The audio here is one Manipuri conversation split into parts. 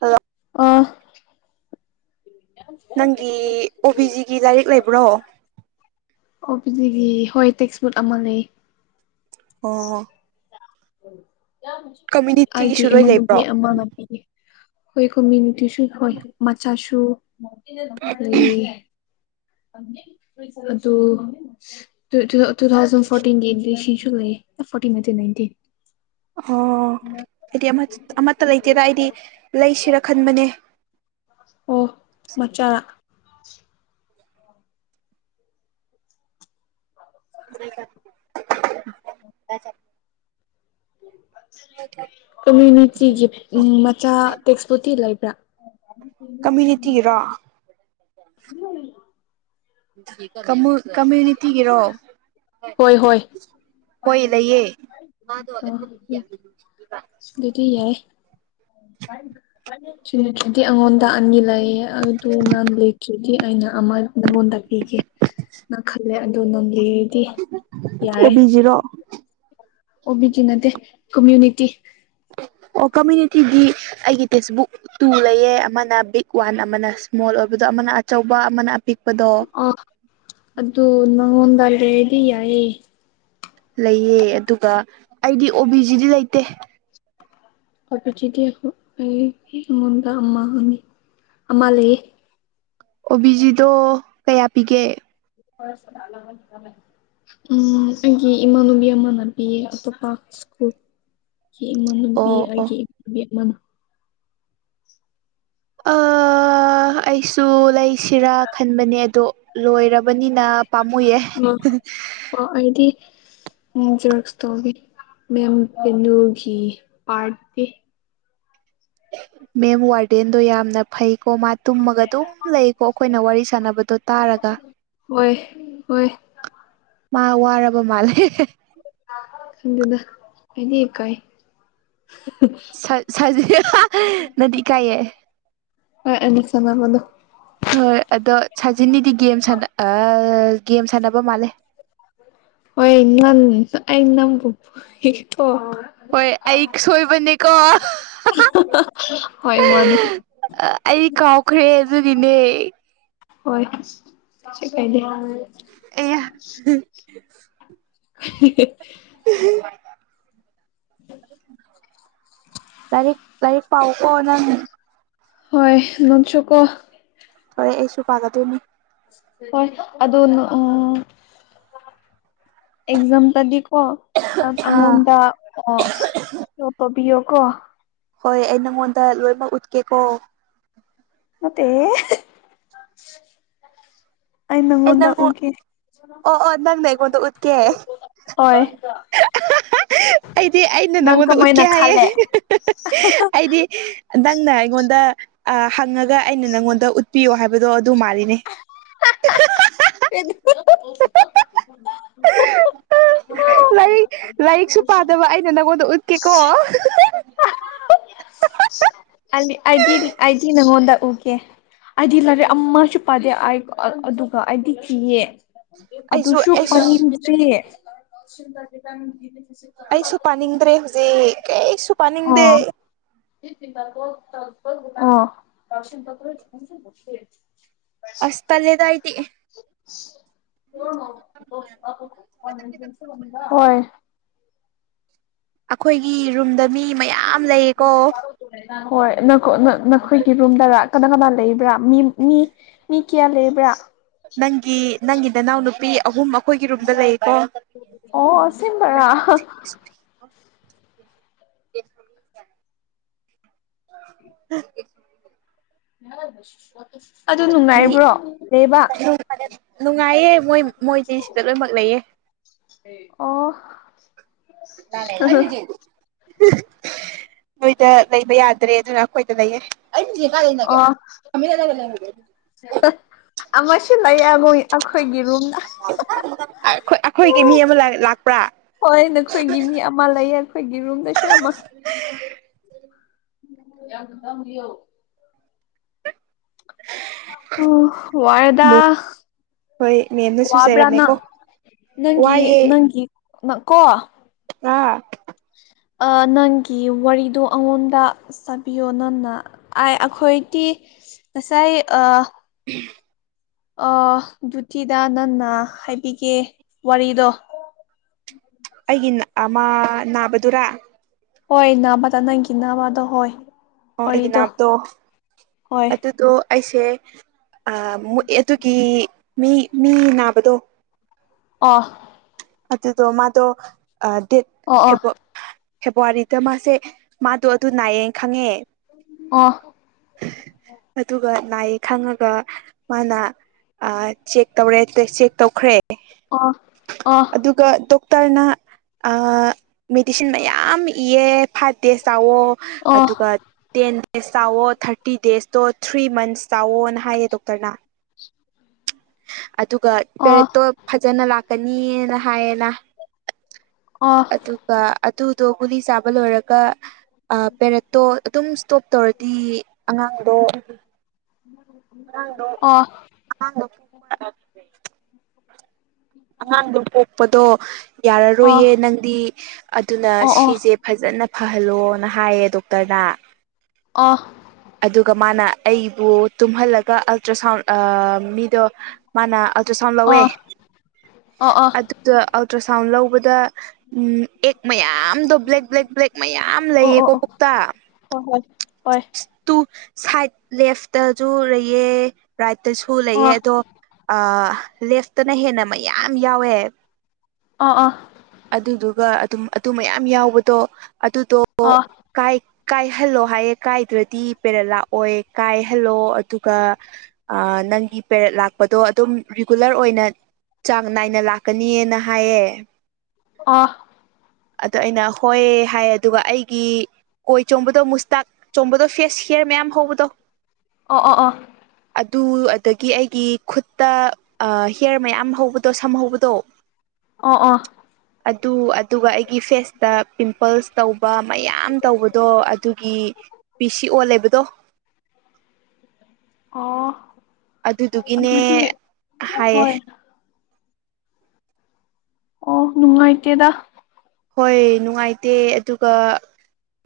ꯑ ꯑ ꯅꯪꯒꯤ ꯑꯣ ꯕꯤꯖꯤꯒꯤ ꯂꯥꯏꯔꯤꯛ ꯂꯩꯕ꯭ꯔꯣ ꯑꯣ ꯄꯤꯖꯤꯒꯤ ꯍꯣꯏ ꯇꯦꯛꯁ ꯕꯨꯛ ꯑꯃ ꯂꯩ ꯑꯣ ꯑꯩꯦ ꯀꯝꯃ꯭ꯌꯨꯅꯤꯇꯤꯒꯤꯁꯨ ꯂꯣꯏ ꯏꯃꯥꯅꯕꯤ ꯂꯩꯕ꯭ꯔꯣ ꯑꯃ ꯃꯕꯤ ꯑꯩꯈꯣꯏ ꯀꯣꯃꯌꯨꯅꯤꯇꯤꯁꯨ ꯍꯣꯏ ꯃꯆꯥꯁꯨ ꯑ ꯑꯗꯨ ꯇꯨ ꯊꯥꯎꯖꯟ ꯐꯣꯔꯇꯤꯟꯒꯤ ꯏꯗꯤꯁꯟꯁꯨ ꯂꯩꯌꯦ ꯐꯣꯔꯇꯤꯟ ꯅ ꯏꯟꯇꯤꯟ ꯑꯣ ꯑꯩꯗꯤ ꯑꯃꯠꯇ ꯂꯩꯇꯦꯗ ꯑꯩꯗꯤ ꯂꯩꯁꯤꯔ ꯈꯟꯕꯅꯦ ꯑꯣ ꯃꯆꯥꯔ [inaudible] ꯀꯃ꯭ꯌꯨꯅꯤꯇꯤꯒꯤ ꯎ ꯃꯆꯥ ꯇꯦꯛꯁꯕꯨꯛꯇꯤ ꯂꯩꯕ꯭ꯔꯥ ꯀꯃꯤꯅꯤꯇꯤ ꯔꯥ ꯍ ꯃ ꯀꯃ꯭ꯌꯨꯅꯤꯇꯤꯒꯤꯔꯣ ꯍꯣꯏ ꯍꯣꯏ ꯂꯩꯌꯦ ꯑ ꯑꯗꯨꯗꯤ ꯌꯥꯏ ꯆꯗꯗꯤ ꯑꯩꯉꯣꯟꯗ ꯑꯅꯤ ꯂꯩꯌꯦ ꯑꯗꯨ ꯅꯪ ꯂꯩꯇ꯭ꯔꯗꯤ ꯑꯩꯅ ꯑꯃ ꯅꯪꯉꯣꯟꯗ ꯄꯤꯒꯦꯅ ꯈꯜꯂꯦ ꯑꯗꯨ ꯅꯣꯂꯤꯗꯤ ꯑꯣꯕꯤꯖꯤꯔꯣ ꯑꯣꯕꯤꯒꯤ ꯅꯗꯦ ꯀꯃ꯭ꯨꯅꯤꯇꯤ ꯎ ꯑꯣ ꯀꯝꯃ꯭ꯌꯨꯅꯤꯇꯤꯗꯤ ꯑꯩꯒꯤ ꯇꯦꯛꯁ ꯕꯨꯛ ꯇꯨ ꯂꯩꯌꯦ ꯑꯃꯅ ꯕꯤꯛ ꯋꯥꯟ ꯑꯃꯅ ꯏꯁꯃꯣꯜ ꯑꯣꯏꯕꯗꯣ ꯑꯃꯅ ꯑꯆꯧꯕ ꯑꯃꯅ ꯑꯄꯤꯛꯄꯗꯣ ꯑꯥ ꯑꯗꯨ ꯅꯉꯣꯟꯗ ꯂꯩꯗꯤ ꯌꯥꯏꯌꯦ ꯂꯩꯑꯦ ꯑꯗꯨꯒ ꯑꯩꯗꯤ ꯑꯣ ꯕꯤꯖꯤꯗꯤ ꯂꯩꯇꯦ ꯀ ꯆꯗꯤ ꯑꯩꯨꯟꯗ ꯑꯃꯥ ꯍꯅꯤ ꯑꯃ ꯂꯩꯌꯦ ꯑꯣꯕꯤꯖꯤꯗꯣ ꯀꯌꯥ ꯄꯤꯒꯦ ꯂꯅꯃꯦ ꯎꯝ ꯑꯩꯒꯤ ꯏꯃꯥꯟꯅꯨꯕꯤ ꯑꯃꯅꯕꯤꯌꯦ ꯑꯇꯣꯞꯄ ꯁ꯭ꯀꯨꯜ ꯑꯩꯒꯤ ꯏꯃꯝ ꯅꯨꯄꯤ ꯑꯣ ꯑꯣ ꯑꯩꯒꯤ ꯏꯨ ꯑꯃꯃ ꯑ ꯑꯩꯁꯨ ꯂꯩꯁꯤꯔꯥ ꯈꯟꯕꯅꯦ ꯑꯗꯣ ꯂꯣꯏꯔꯕ ꯕꯅꯤꯅ ꯄꯥꯝꯃꯨꯌꯦꯦ ꯑꯣ ꯑꯩꯗꯤ ꯎꯝ ꯔꯦꯛꯁꯇꯣꯕꯤ ꯃꯦꯝ ꯄꯦꯅꯨꯒꯤ ꯄꯥꯔꯇꯤ ꯃꯦꯝ ꯋꯥꯔꯗꯦꯟꯗꯣ ꯌꯥꯝꯅ ꯐꯩꯀꯣ ꯃꯥ ꯇꯨꯝꯃꯒ ꯑꯗꯨꯝ ꯂꯩꯀꯣ ꯑꯩꯈꯣꯏꯅ ꯋꯥꯔꯤ ꯁꯥꯟꯅꯕꯗꯣ ꯇꯥꯔꯒ ꯑꯣꯏꯣꯏ ꯃꯥ ꯋꯥꯔꯕ ꯃꯥꯜꯂꯦ ꯊꯗ ꯍꯥꯏꯅꯤꯑ ꯀꯥꯏ ꯁ ꯁꯖꯤ ꯅꯗꯤ ꯀꯥꯏꯌꯦ ꯑ ꯑꯦ ꯁꯉꯃ ꯑꯗꯨ ꯍꯣꯏ ꯑꯗꯣ ꯁꯥꯖꯤꯟꯅꯤꯗꯤ ꯒꯦꯝ ꯒꯦꯝ ꯁꯥꯟꯅꯕ ꯃꯥꯜꯂꯦ ꯍ ꯏꯝ ꯑꯩꯅꯝ ꯀ ꯍꯣꯏ ꯑꯩ ꯁꯣꯏꯕꯅꯦꯀꯣ ꯍꯣꯏ ꯃꯥꯅꯦ ꯑꯩ ꯀꯥꯎꯈ꯭ꯔꯦ ꯑꯗꯨꯅꯤꯅꯦ ꯍꯣꯏ ꯀꯥꯏꯗꯤ ꯑꯦ [inaudible] ꯎ ꯇꯔꯤꯛ ꯇꯔꯤꯛ ꯄꯥꯎ ꯀꯣꯅ ꯍꯣꯏ ꯅꯠꯁꯨ ꯀꯣ ꯍꯣꯔꯦ ꯑꯩꯁꯨ ꯄꯥꯒꯗꯣꯏꯅꯦ ꯍꯣꯏ ꯑꯗꯨ ꯑ ꯑꯦꯛꯖꯥꯝꯗꯗꯤꯀꯣ ꯑꯥ ꯑꯩꯉꯣꯟꯗ ꯇꯧꯕꯤꯌꯣ ꯀꯣ ꯍꯣꯏ ꯑꯩ ꯅꯪꯉꯣꯟꯗ ꯂꯣꯏꯅꯃꯛ ꯎꯠꯀꯦꯀꯣ ꯑ ꯑꯩꯅ ꯑꯩ ꯃꯣꯗ ꯅꯪ ꯎꯀꯤꯦ ꯑꯣ ꯑꯣ ꯅꯪ ꯅꯦꯛꯒꯗ ꯎꯠꯀꯦ ꯍꯣꯏ ꯑꯩꯗꯤ ꯑꯩꯅ ꯅꯪ ꯅꯪꯉꯣꯟꯗ ꯀꯃꯥꯏꯅ ꯎꯠꯀꯦ ꯍꯥꯏꯌꯦ ꯈꯜꯂꯦ ꯑꯩꯗꯤ ꯅꯪꯅ ꯑꯩꯉꯣꯟꯗ ꯍꯪꯉꯒ ꯑꯩꯅ ꯅꯪꯉꯣꯟꯗ ꯎꯠꯄꯤꯌꯣ ꯍꯥꯏꯕꯗꯣ ꯑꯗꯨ ꯃꯥꯜꯂꯤꯅꯦ [inaudible] ꯍꯁ ꯃꯗ ꯎꯠꯀꯤꯦꯀꯣ ꯑ ꯑꯩꯗꯤ ꯑꯩꯗꯤ ꯅꯉꯣꯟꯗ ꯎꯒꯦ ꯑꯩꯗꯤ ꯂꯥꯏꯔꯤꯛ ꯑꯃꯁꯁꯨ ꯄꯥꯗꯦ ꯑꯩ ꯑꯗꯨꯒ ꯑꯩꯗꯤ ꯊꯤꯌꯦ ꯑꯩꯁꯨ ꯑꯗꯨꯁꯨ ꯑꯩꯁꯨ ꯄꯪꯅꯤꯡꯗꯦ ꯟ ꯇꯦ ꯑꯩꯁꯨ ꯄꯥꯅꯤꯡꯗ꯭ꯔꯦ ꯍꯧꯖꯤꯛ ꯀꯁꯨ ꯄꯥꯅꯤꯡꯗꯦ ꯔꯁꯟ ꯄ꯭ꯔ ꯑꯁ ꯇꯂꯦꯗꯥꯏꯗꯤ [inaudible] ꯍꯣꯏ ꯑꯩꯈꯣꯏꯒꯤ ꯔꯨꯝꯗ ꯃꯤ ꯃꯌꯥꯝ ꯂꯩꯌꯦꯀꯣ ꯍꯣꯏ ꯅꯈꯣꯏꯒꯤ ꯔꯨꯝꯗꯔ ꯀꯗꯥꯏ ꯀꯗꯥꯏ ꯂꯩꯕ꯭ꯔꯥ ꯃꯤ ꯃꯤ ꯃꯤ ꯀꯌꯥ ꯂꯩꯕ꯭ꯔꯥ ꯅꯪꯒꯤ ꯅꯪꯒꯤ ꯅꯅꯥꯎ ꯅꯨꯄꯤ ꯑꯍꯨꯝ ꯑꯩꯈꯣꯏꯒꯤꯔꯨꯝꯕ ꯂꯩꯀꯣ ꯑꯣ ꯑꯁꯦꯡꯕꯔꯥ [inaudible] [inaudible] ꯑꯗꯨ ꯅꯨꯡꯉꯥꯏꯕ꯭ꯔꯣ ꯗꯦꯕ ꯅꯨꯡꯉꯥꯏꯌꯦ ꯃꯣꯏ ꯃꯣꯏꯗꯤ ꯁꯤꯗ ꯂꯣꯏꯅꯃꯛ ꯂꯩꯌꯦ ꯑꯣ ꯗꯦ ꯅꯣꯏꯗ ꯂꯩꯕ ꯌꯥꯗ꯭ꯔꯦ ꯑꯗꯨꯅ ꯑꯩꯈꯣꯏꯗ ꯂꯩꯌꯦ ꯑꯩ ꯀꯅꯒꯦꯅꯒ ꯑꯣ ꯑꯃꯣꯏ ꯁꯤꯂꯥꯏ ꯌꯥꯝ ꯑꯩꯈꯣꯏꯒꯤ ꯃꯤ ꯑꯃ ꯂꯥꯛꯄ꯭ꯔꯥ ꯍꯣꯏ ꯅꯈꯣꯏꯒꯤ ꯃꯤ ꯑꯃ ꯂꯩꯌꯦ ꯑꯩꯈꯣꯏꯒꯤ ꯔꯨꯝꯗꯁꯨ ꯑꯃ ꯌꯥꯗ ꯎꯣ ꯎ ꯋꯥꯔꯗꯥ ꯍꯣꯏ ꯃꯦꯝꯅꯁꯨ ꯋꯥꯕ꯭ꯔꯥ ꯅꯪ ꯆꯩꯔꯝꯃꯦꯀꯣ ꯅꯪꯒꯤ ꯋꯥꯏꯌꯦ ꯅꯪꯒꯤꯪ ꯀꯣ ꯑꯥ ꯅꯪꯒꯤ ꯋꯥꯔꯤꯗꯣ ꯑꯩꯉꯣꯟꯗ ꯆꯥꯕꯤꯌꯣ ꯅꯪꯅ ꯑꯥꯏ ꯑꯩꯈꯣꯏꯗꯤ ꯀꯁꯥꯏ ꯑ [inaudible] ꯑ ꯗꯌꯇꯤꯗ ꯅꯟꯅ ꯍꯥꯏꯕꯤꯒꯦ ꯋꯥꯔꯤꯗꯣ ꯑꯩꯒꯤ ꯑꯃ ꯅꯥꯕꯗꯨꯔꯥ ꯍꯣꯏ ꯅꯥꯕꯗ ꯅꯪꯒꯤ ꯅꯥꯕꯗꯣ ꯍꯣꯏ ꯑꯣ ꯑꯩꯒꯤ ꯋꯥꯔꯤꯗꯣ ꯅꯥꯞꯇꯣ ꯍꯣꯏ ꯑꯗꯨꯗꯣ ꯑꯩꯁꯦ ꯑ ꯑꯗꯨꯒꯤ ꯃꯤ ꯃꯤ ꯅꯥꯕꯗꯣ ꯑ ꯑꯗꯨꯣ ꯃꯥꯗꯣ ꯑ ꯗꯠ ꯑꯣ ꯍꯦꯄ ꯐꯦꯕꯋꯥꯔꯤꯗ ꯃꯥꯁꯦ ꯃꯥꯗꯣ ꯑꯗꯨ ꯅꯥꯏꯌꯦꯦꯅ ꯈꯪꯉꯦ ꯑ ꯑꯗꯨꯒ ꯅꯥꯏ ꯈꯪꯉꯒ ꯃꯥꯅ ꯆꯦꯛ ꯇꯧꯔꯦ ꯆꯦꯛ ꯇꯧꯈ꯭ꯔꯦ ꯑ ꯑ ꯑꯗꯨꯒ ꯗꯣꯛꯇꯔꯅ ꯃꯦꯗꯤꯁꯤꯟ ꯃꯌꯥꯝ ꯏꯌꯦ ꯐꯥꯠꯇꯦ ꯆꯥꯎꯋꯣ ꯑꯣ ꯑꯗꯨꯒ ꯇꯦꯟ ꯗꯦꯖ ꯇꯥꯋꯣ ꯊꯥꯔꯇꯤ ꯗꯦꯖꯇꯣ ꯊ꯭ꯔꯤ ꯃꯟꯁ ꯆꯥꯎꯋꯣꯅ ꯍꯥꯏꯌꯦ ꯗꯣꯛꯇꯔꯅ ꯑꯗꯨꯒ ꯑꯣ ꯑꯣ ꯄꯦꯔꯦꯠꯇꯣ ꯐꯖꯅ ꯂꯥꯛꯀꯅꯤꯅ ꯍꯥꯏꯌꯦꯅ ꯑꯣ ꯑꯗꯨꯒ ꯑꯗꯨꯗꯣ ꯒꯨꯂꯤ ꯆꯥꯕ ꯂꯣꯏꯔꯒ ꯄꯦꯔꯦꯠꯇꯣ ꯑꯗꯨꯝ ꯏꯁꯇꯣꯞ ꯇꯧꯔꯗꯤ ꯑꯉꯥꯡꯗꯣ ꯑꯣ ꯀꯤ ꯑꯍꯥꯡꯥꯟꯕ ꯄꯣꯛꯄꯗꯣ ꯌꯥꯔꯔꯣꯏꯌꯦ ꯅꯪꯗꯤ ꯑꯗꯨꯅ ꯑꯣ ꯑꯣ ꯑꯣ ꯑꯣ ꯑꯣ ꯑꯣ ꯑꯣ ꯁꯤꯁꯦ ꯐꯖꯅ ꯐꯍꯜꯂꯣꯅ ꯍꯥꯏꯌꯦ ꯗꯣꯛꯇꯔꯅ ꯑꯣꯐ ꯑꯗꯨꯒ ꯃꯥꯅ ꯑꯩꯕꯨ ꯇꯨꯝꯍꯜꯂꯒ ꯑꯜꯇ꯭ꯔ ꯁꯥꯎꯟ ꯃꯤꯗꯣ ꯃꯥꯅ ꯑꯜꯇ꯭ꯔ ꯁꯥꯎꯟ ꯂꯧꯋꯦ ꯑꯣ ꯑꯗꯨꯗ ꯑꯜꯇ꯭ꯔ ꯁꯥꯎꯟ ꯂꯧꯕꯗ ꯑꯦꯛ ꯃꯌꯥꯝꯗꯣ ꯕ꯭ꯂꯦꯛ ꯕ꯭ꯂꯦꯛ ꯕ꯭ꯂꯦꯛ ꯃꯌꯥꯝ ꯂꯩꯌꯦꯀꯣ ꯄꯨꯧꯇꯥ ꯑꯣꯏ ꯠ ꯂꯦ ꯂꯩ ꯇꯁꯨ ꯑꯣ ꯑꯣ ꯑꯣ ꯑꯣ ꯑꯣ ꯑꯣ ꯑꯣ ꯂꯩꯑꯦ ꯑꯗꯣ ꯂꯦꯐꯇꯅ ꯍꯦꯟꯅ ꯃꯌꯥꯝ ꯌꯥꯎꯑꯦ ꯑꯗꯨꯗꯨꯒ ꯑꯗꯨꯝ ꯑꯗꯨ ꯃꯌꯥꯝ ꯌꯥꯎꯕꯗꯣ ꯑꯗꯨꯗꯣ ꯀꯥꯏ ꯀꯥꯏꯍꯜꯂꯣ ꯍꯥꯏꯌꯦ ꯀꯥꯏꯗ꯭ꯔꯗꯤ ꯄꯦꯔꯠ ꯂꯥꯛꯑꯣꯏ ꯀꯥꯏꯍꯜꯂꯣ ꯑꯗꯨꯒ ꯅꯪꯒꯤ ꯄꯦꯔꯠ ꯂꯥꯛꯄ ꯗꯣ ꯑꯗꯨꯝ ꯔꯤꯒꯨꯂꯔ ꯑꯣꯏꯅ ꯆꯥꯡ ꯅꯥꯏꯅ ꯂꯥꯛꯀꯅꯤꯅ ꯍꯥꯏꯌꯦ ꯑ ꯑꯗꯣ ꯑꯩꯅ ꯍꯣꯏ ꯍꯥꯏ ꯑꯗꯨꯒ ꯑꯩꯒꯤ ꯀꯣꯏ ꯆꯣꯡꯕꯗꯣ ꯃꯨꯁꯇꯥꯛ ꯆꯣꯡꯕꯗꯣ ꯐꯦꯁ ꯍꯤꯌꯔ ꯃꯌꯥꯝ ꯍꯧꯕꯗꯣ ꯑꯣ ꯑꯣ ꯑꯣ ꯑꯗꯨ ꯑꯗꯒꯤ ꯑꯩꯒꯤ ꯈꯨꯠꯇ ꯍꯤꯌꯔ ꯃꯌꯥꯝ ꯍꯧꯕꯗꯣ ꯁꯝ ꯍꯧꯕꯗꯣ ꯑ‌ꯣ ꯑꯣ ꯑꯗꯨ ꯑꯗꯨꯒ ꯑꯩꯒꯤ ꯐꯦꯁꯇ ꯄꯤꯝꯄꯜꯁ ꯇꯧꯕ ꯃꯌꯥꯝ ꯇꯧꯕꯗꯣ ꯑꯗꯨꯒꯤ ꯄꯤ ꯁꯤ ꯑꯣ ꯂꯩꯕꯗꯣ ꯑꯣ ꯑꯗꯨꯗꯨꯒꯤꯅꯦ ꯑꯗꯨꯗꯤ ꯍꯥꯏꯌꯦ ꯍꯣꯏ ꯑꯣ ꯅꯨꯡꯉꯥꯏꯇꯦꯗ ꯍꯣꯏ ꯅꯨꯡꯉꯥꯏꯇꯦ ꯑꯗꯨꯒ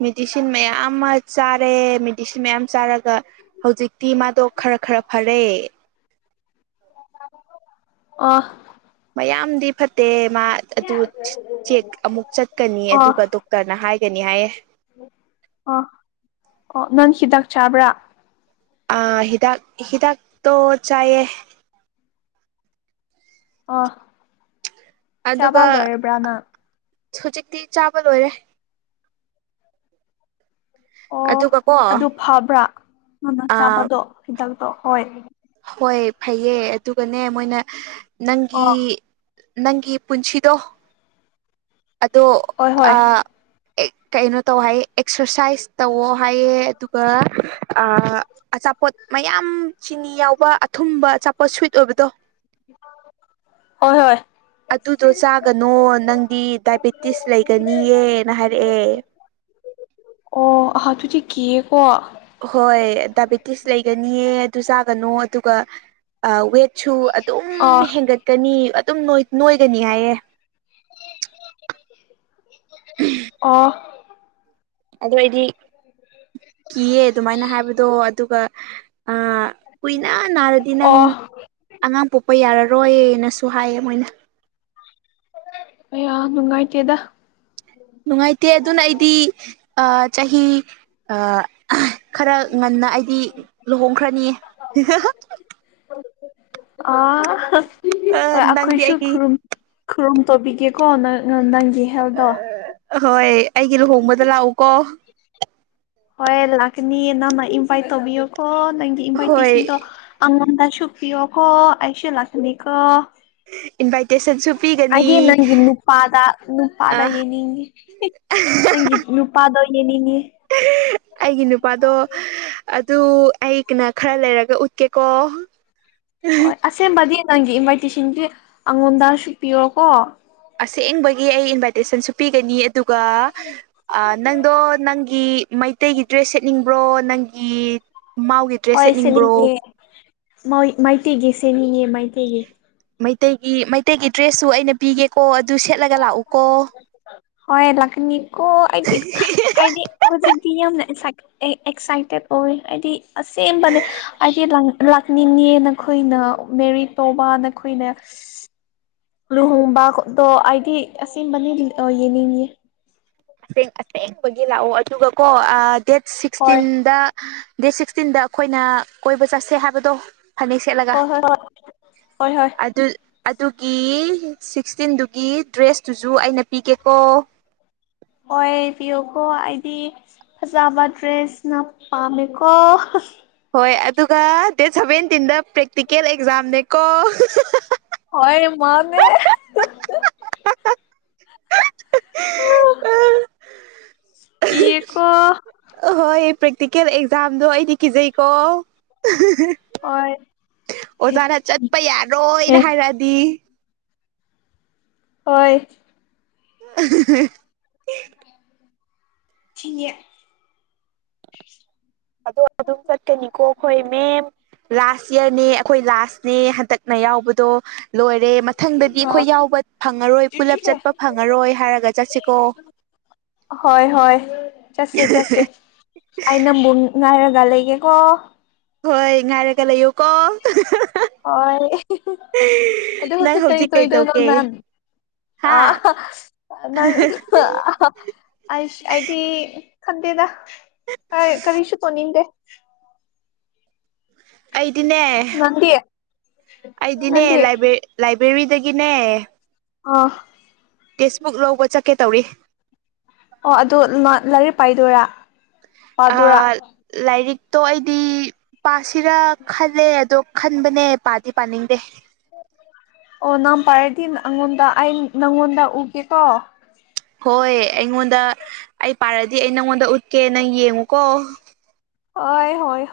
ꯃꯦꯗꯤꯁꯤꯟ ꯃꯌꯥꯝ ꯑꯃ ꯆꯥꯔꯦ ꯃꯦꯗꯤꯁꯤꯟ ꯃꯌꯥꯝ ꯆꯥꯔ ꯑꯗꯨꯒ ꯍꯧꯖꯤꯛꯇꯤ ꯃꯥꯗꯣ ꯈꯔ ꯈꯔ ꯐꯔꯦ ꯑꯣ ꯃꯌꯥꯝꯗꯤ ꯐꯠꯇꯦ ꯃꯥ ꯑꯗꯨ ꯆꯦꯛ ꯑꯃꯨꯛ ꯆꯠꯀꯅꯤ ꯑꯗꯨꯒ ꯗꯣꯛꯇꯔꯅ ꯍꯥꯏꯒꯅꯤ ꯍꯥꯏꯌꯦ ꯑ ꯑꯣ ꯅꯪ ꯍꯤꯗꯥꯛ ꯆꯥꯕ꯭ꯔꯥ ꯑ ꯍꯤꯗꯥꯛ ꯍꯤꯗꯥꯛ ꯇꯣ ꯆꯥꯏꯑꯌꯦ ꯑꯣ ꯆꯥꯕ ꯂꯣꯏꯔꯕ꯭ꯔꯥꯅ ꯑ ꯍꯧꯖꯤꯛꯇꯤ ꯆꯥꯕ ꯂꯣꯏꯔꯦ ꯑꯣ ꯑꯗꯨꯒ ꯀꯣ ꯑꯗꯨ ꯐꯕ꯭ꯔꯥ ꯅ‌ꯪꯅ ꯆꯥꯕꯗꯣ ꯍꯤꯗꯛꯇꯣ ꯍꯣꯏ ꯍꯣꯏ ꯐꯩꯌꯦ ꯑꯗꯨꯒꯅꯦ ꯃꯣꯏꯅ ꯅꯪꯒꯤ ꯑꯣ ꯅꯪꯒꯤ ꯄꯨꯟꯁꯤꯗꯣ ꯑꯗꯣ ꯍꯣꯏ ꯍꯣꯏ ꯑ ꯀꯩꯅꯣ ꯇꯧ ꯍꯥꯏꯌꯦ ꯑꯦꯛꯁꯔꯁꯥꯏꯁ ꯇꯧꯋ ꯍꯥꯏꯌꯦ ꯑꯗꯨꯒ ꯑ ꯑꯆꯥ ꯑꯆꯥꯄꯣꯠ ꯃꯌꯥꯝ ꯆꯤꯅꯤ ꯌꯥꯎꯕ ꯑꯊꯨꯝꯕ ꯑꯆꯥꯄꯣꯠ ꯁ꯭ꯋꯤꯠ ꯑꯣꯏꯕꯗꯣ ꯍꯣꯏ ꯍꯣꯏ ꯑꯗꯨꯗꯣ ꯆꯥꯒꯅꯣ ꯅꯪꯗꯤ ꯗꯥꯏꯕꯦꯇꯤꯁ ꯂꯩꯒꯅꯤꯌꯦꯅ ꯍꯥꯏꯔꯛꯑꯦ ꯑꯣ ꯑꯍ ꯑꯗꯨꯗꯤ ꯀꯤꯌꯦꯀꯣ ꯍꯣꯏ ꯗꯥꯏꯕꯦꯇꯤꯁ ꯂꯩꯒꯅꯤꯌꯦ ꯑꯗꯨ ꯆꯥꯒꯅꯣ ꯑꯗꯨꯒ ꯑ ꯋꯦꯠ ꯁꯨ ꯑꯗꯨꯝ ꯑꯥ ꯍꯦꯟꯒꯠꯀꯅꯤ ꯑꯗꯨꯝ ꯅ‌ꯣꯏ ꯅꯣꯏꯒꯅꯤ ꯍꯥꯏꯑꯦ ꯑꯣ ꯑꯗꯨ ꯑꯩꯗꯤ ꯀꯤꯌꯦ ꯑꯗꯨꯃꯥꯏꯅ ꯍꯥꯏꯕꯗꯣ ꯑꯗꯨꯒ ꯑ ꯀꯨꯏꯅ ꯅꯥꯔꯗꯤ ꯅꯪ ꯑꯣ ꯑꯉꯥꯡ ꯄꯣꯛ ꯄ ꯌꯥꯔꯔꯣꯏꯅꯁꯨ ꯍꯥꯏꯌꯦ ꯃꯣꯏꯅ ꯑꯌꯥ ꯅꯨꯡꯉꯥꯏꯇꯦꯗ ꯅꯨꯡꯉꯥꯏꯇꯦ ꯑꯗꯨꯅ ꯑꯩꯗꯤ ꯑ ꯆꯍꯤ ꯑ ꯈꯔ ꯉꯟꯅ ꯑꯩꯗꯤ ꯂꯨꯍꯣꯡꯈ꯭ꯔꯅꯤꯌꯦ ꯍꯤꯍꯥꯍꯥ ꯑꯥ ꯍ ꯅꯪꯗꯤ ꯑꯩꯈꯣꯏꯁꯨ ꯑꯩꯒꯤ ꯈꯨꯔꯨꯝ ꯈꯨꯔꯨꯝ ꯇꯧꯕꯤꯒꯦꯀꯣ ꯅꯪ ꯅꯪ ꯅꯪ ꯍꯣꯏ ꯑꯩꯒꯤ ꯂꯨꯍꯣꯡꯕꯗ ꯂꯥꯛꯎꯀꯣ ꯍꯣꯏ ꯂꯥꯛꯀꯅꯤꯌꯦ ꯅꯪꯅ ꯏꯟꯚꯥꯏꯠ ꯇꯧꯕꯤꯌꯨꯀꯣ ꯅꯪꯒꯤ ꯍꯣꯏ ꯏꯟꯚꯥꯏꯇꯦꯁꯟꯗꯣ ꯑꯉꯝꯗ ꯆꯨꯄꯤꯌꯣꯈꯣ ꯑꯩꯁꯨ ꯂꯥꯛꯀꯅꯤꯀꯣ ꯏꯟꯚꯥꯏꯇꯦꯁꯟꯁꯨ ꯑꯩꯗꯤ ꯄꯤꯒꯅꯤ ꯅꯪꯒꯤ ꯅꯨꯄꯥꯗ ꯅꯨꯄꯥꯗ ꯌꯦꯅꯤꯡꯉꯤ ꯍꯤ ꯅꯪꯒꯤ ꯅꯨꯄꯥꯗꯣ ꯌꯦꯡꯅꯤꯡꯉꯦ ꯑꯩꯒꯤ ꯅꯨꯄꯥꯗꯣ ꯑꯠ ꯑꯗꯨ ꯑꯩꯒꯅ ꯈꯔ ꯂꯩꯔꯒ ꯎꯠꯀꯦꯀꯣ ꯍꯣꯏ ꯑꯁꯦꯡꯕꯗꯤ ꯅꯪꯒꯤ ꯏꯟꯚꯥꯏꯇꯦꯁꯟꯗꯤ ꯑꯉꯣꯟꯗꯁꯨ ꯄꯤꯌꯣꯀꯣ ꯑꯁꯦꯡꯕꯒꯤ ꯑꯩ ꯏꯟꯚꯥꯏꯇꯦꯁꯟꯁꯨ ꯄꯤꯒꯅꯤ ꯑꯗꯨꯒ ꯑ ꯅꯪꯗꯣ ꯅꯪꯒꯤ ꯃꯩꯇꯩꯒꯤ ꯗ꯭ꯔꯦꯁ ꯁꯦꯠꯅꯤꯡꯕ꯭ꯔꯣ ꯅꯪꯒꯤ ꯃꯥꯎꯒꯤ ꯗ꯭ꯔꯦꯁ ꯁꯦꯠꯅꯤꯡꯕ꯭ꯔꯣ ꯃꯣꯏ ꯃꯩꯇꯩꯒꯤ ꯁꯦꯅꯤꯡꯉꯦ ꯃꯩꯇꯩꯒꯤ ꯃꯩꯇꯩꯒꯤ ꯃꯩꯇꯩꯒꯤ ꯗ꯭ꯔꯦꯁꯁꯨ ꯑꯩꯅ ꯄꯤꯒꯦꯀꯣ ꯑꯗꯨ ꯁꯦꯠꯂꯒ ꯂꯥꯛꯎꯀꯣ ꯍꯣꯏ ꯂꯥꯛꯀꯅꯤꯀꯣ ꯑꯩꯗꯤ ꯑꯩꯗꯤ ꯍꯧꯖꯤꯛꯇꯤ ꯌꯥꯝꯅ ꯑꯛꯁꯥꯏꯠ ꯑꯩ ꯑꯦꯛꯁꯥꯏꯇꯦꯠ ꯑꯣꯏ ꯍꯥꯏꯗꯤ ꯑꯁꯦꯡꯕꯅꯦ ꯍꯥꯏꯗꯤ ꯂꯥꯛ ꯂꯥꯛꯅꯤꯡꯉꯦ ꯅꯈꯣꯏꯅ ꯃꯦꯔꯤ ꯇꯣꯕꯥ ꯅꯈꯣꯏꯅꯦ ꯂꯨꯍꯣꯡꯕꯗꯣ ꯑꯩꯗꯤ ꯑꯁꯦꯡꯕꯅꯤ ꯑꯣ ꯌꯦꯡꯅꯤꯡꯉꯦ ꯑꯁꯦꯡ ꯑꯁꯦꯡꯕꯒꯤ ꯂꯥꯛꯑꯣ ꯑꯗꯨꯒꯀꯣ ꯗꯦꯠ ꯍꯣꯏ ꯁꯤꯛꯁꯇꯤꯟꯗ ꯗꯦꯠ ꯁꯤꯛꯁꯇꯤꯟꯗ ꯑꯩꯈꯣꯏꯅ ꯀꯣꯏꯕ ꯆꯠꯁꯦ ꯍꯥꯏꯕꯗꯣ ꯐꯅꯦꯛ ꯁꯦꯠꯂꯒ ꯍꯣꯏ ꯍꯣꯏ ꯍꯣꯏ ꯍꯣꯏ ꯍꯣꯏ ꯑꯗꯨ ꯑꯗꯨꯒꯤ ꯁꯤꯛꯁꯇꯤꯟꯗꯨꯒꯤ ꯗ꯭ꯔꯦꯁꯇꯨꯖꯨ ꯑꯩꯅ ꯄꯤꯒꯦꯀꯣ ꯍꯣꯏ ꯄꯤꯌꯣꯀꯣ ꯑꯩꯗꯤ ꯐꯖꯕ ꯗ꯭ꯔꯦꯁꯅ ꯄꯥꯝꯃꯦꯀꯣ ꯍꯣꯏ ꯑꯗꯨꯒ ꯗꯦꯠ ꯁꯚꯦꯟꯇꯤꯟꯗ ꯄ꯭ꯔꯦꯛꯇꯤꯀꯦꯜ ꯑꯦꯛ ꯖꯝꯅꯦꯀꯣ ꯍꯣꯏ ꯃꯥꯅꯦ [unintelligible] ꯀꯤꯌꯦꯀꯣ ꯑꯍꯣꯏ ꯄ꯭ꯔꯦꯛꯇꯤꯀꯦꯜ ꯑꯦꯛꯖꯥꯝꯗꯣ ꯑꯩꯗꯤ ꯀꯤꯖꯩꯀꯣ ꯍꯣꯏ ꯑꯣꯖꯥꯅ ꯆꯠꯄ ꯑꯦ ꯌꯥꯔꯣꯏꯅ ꯍꯥꯏꯔꯛꯑꯗꯤ ꯍꯣꯏ [inaudible] [unintelligible] ꯑꯗꯣ ꯑꯗꯨꯝ ꯆꯠꯀꯅꯤꯀꯣ ꯑꯩꯈꯣꯏ ꯃꯦꯝ ꯂꯥꯁ ꯏꯌꯥꯔꯅꯦ ꯑꯩꯈꯣꯏ ꯂꯥꯁꯅꯦ ꯍꯟꯗꯛꯅ ꯌꯥꯎꯕꯗꯣ ꯂꯣꯏꯔꯦ ꯃꯊꯪꯗꯗꯤ ꯑꯩꯈꯣꯏ ꯌꯥꯎꯕ ꯐꯪꯉꯔꯣꯏ ꯄꯨꯂꯞ ꯑ ꯆꯠꯄ ꯐꯪꯉꯔꯣꯏ ꯍꯥꯏꯔꯒ ꯆꯠꯁꯤꯀꯣ ꯍꯣꯏ ꯍꯣꯏ ꯆꯠꯁꯦ ꯆꯠꯁꯦ ꯑꯩ ꯅꯪꯕꯨ ꯉꯥꯏꯔ ꯂꯩꯒꯦ ꯀꯣ ꯍꯣꯏ ꯉꯥꯏꯔꯒ ꯂꯩꯌꯣꯀꯣ [unintelligible] ꯑ ꯅꯪ ꯍꯧꯖꯤꯛ ꯀꯩꯗꯧꯒꯦ ꯍꯥ ꯅ ꯑ ꯑꯩꯗꯤ ꯈꯟꯗꯦꯗ ꯀꯔꯤꯁꯨ ꯇꯧꯅꯤꯡꯗꯦ ꯑꯩꯗꯤꯅꯦ ꯅꯪꯗꯤ ꯑꯩꯗꯤꯅꯦ ꯅꯪꯗꯤ ꯂꯥꯏꯕꯦꯔꯤꯥꯏ ꯕꯔꯗꯒꯅꯦ ꯑ ꯇꯦꯛꯁꯕꯨꯛ ꯂꯧꯕ ꯆꯠꯀꯦ ꯇꯧꯔꯤ ꯑꯣ ꯑꯗꯨ ꯂꯥꯏꯔꯤꯛ ꯄꯥꯏꯗꯣꯏꯔꯥ ꯄꯥꯗꯣꯏꯔꯥ ꯂꯥꯏꯔꯤꯛꯇꯣ ꯑꯩꯗꯤ ꯄꯥꯁ ꯁꯤꯔ ꯈꯜꯂꯦ ꯑꯗꯣ ꯈꯟꯕꯅꯦ ꯄꯥꯗꯤ ꯄꯥꯅꯤꯡꯗꯦ ꯑꯣ ꯅꯪ ꯄꯥꯔꯗꯤ ꯑꯩꯉꯣꯟꯗ ꯑꯩ ꯅꯪꯉꯣꯟꯗ ꯎꯒꯦꯀꯣ ꯍꯣꯏ ꯑꯩꯉꯣꯟꯗ ꯑꯩ ꯄꯥꯔꯗꯤ ꯑꯩ ꯅꯪꯉꯣꯟꯗ ꯎꯠꯀꯦ ꯅꯪ ꯌꯦꯡꯉꯨꯀꯣ ꯍ ꯍꯣꯏ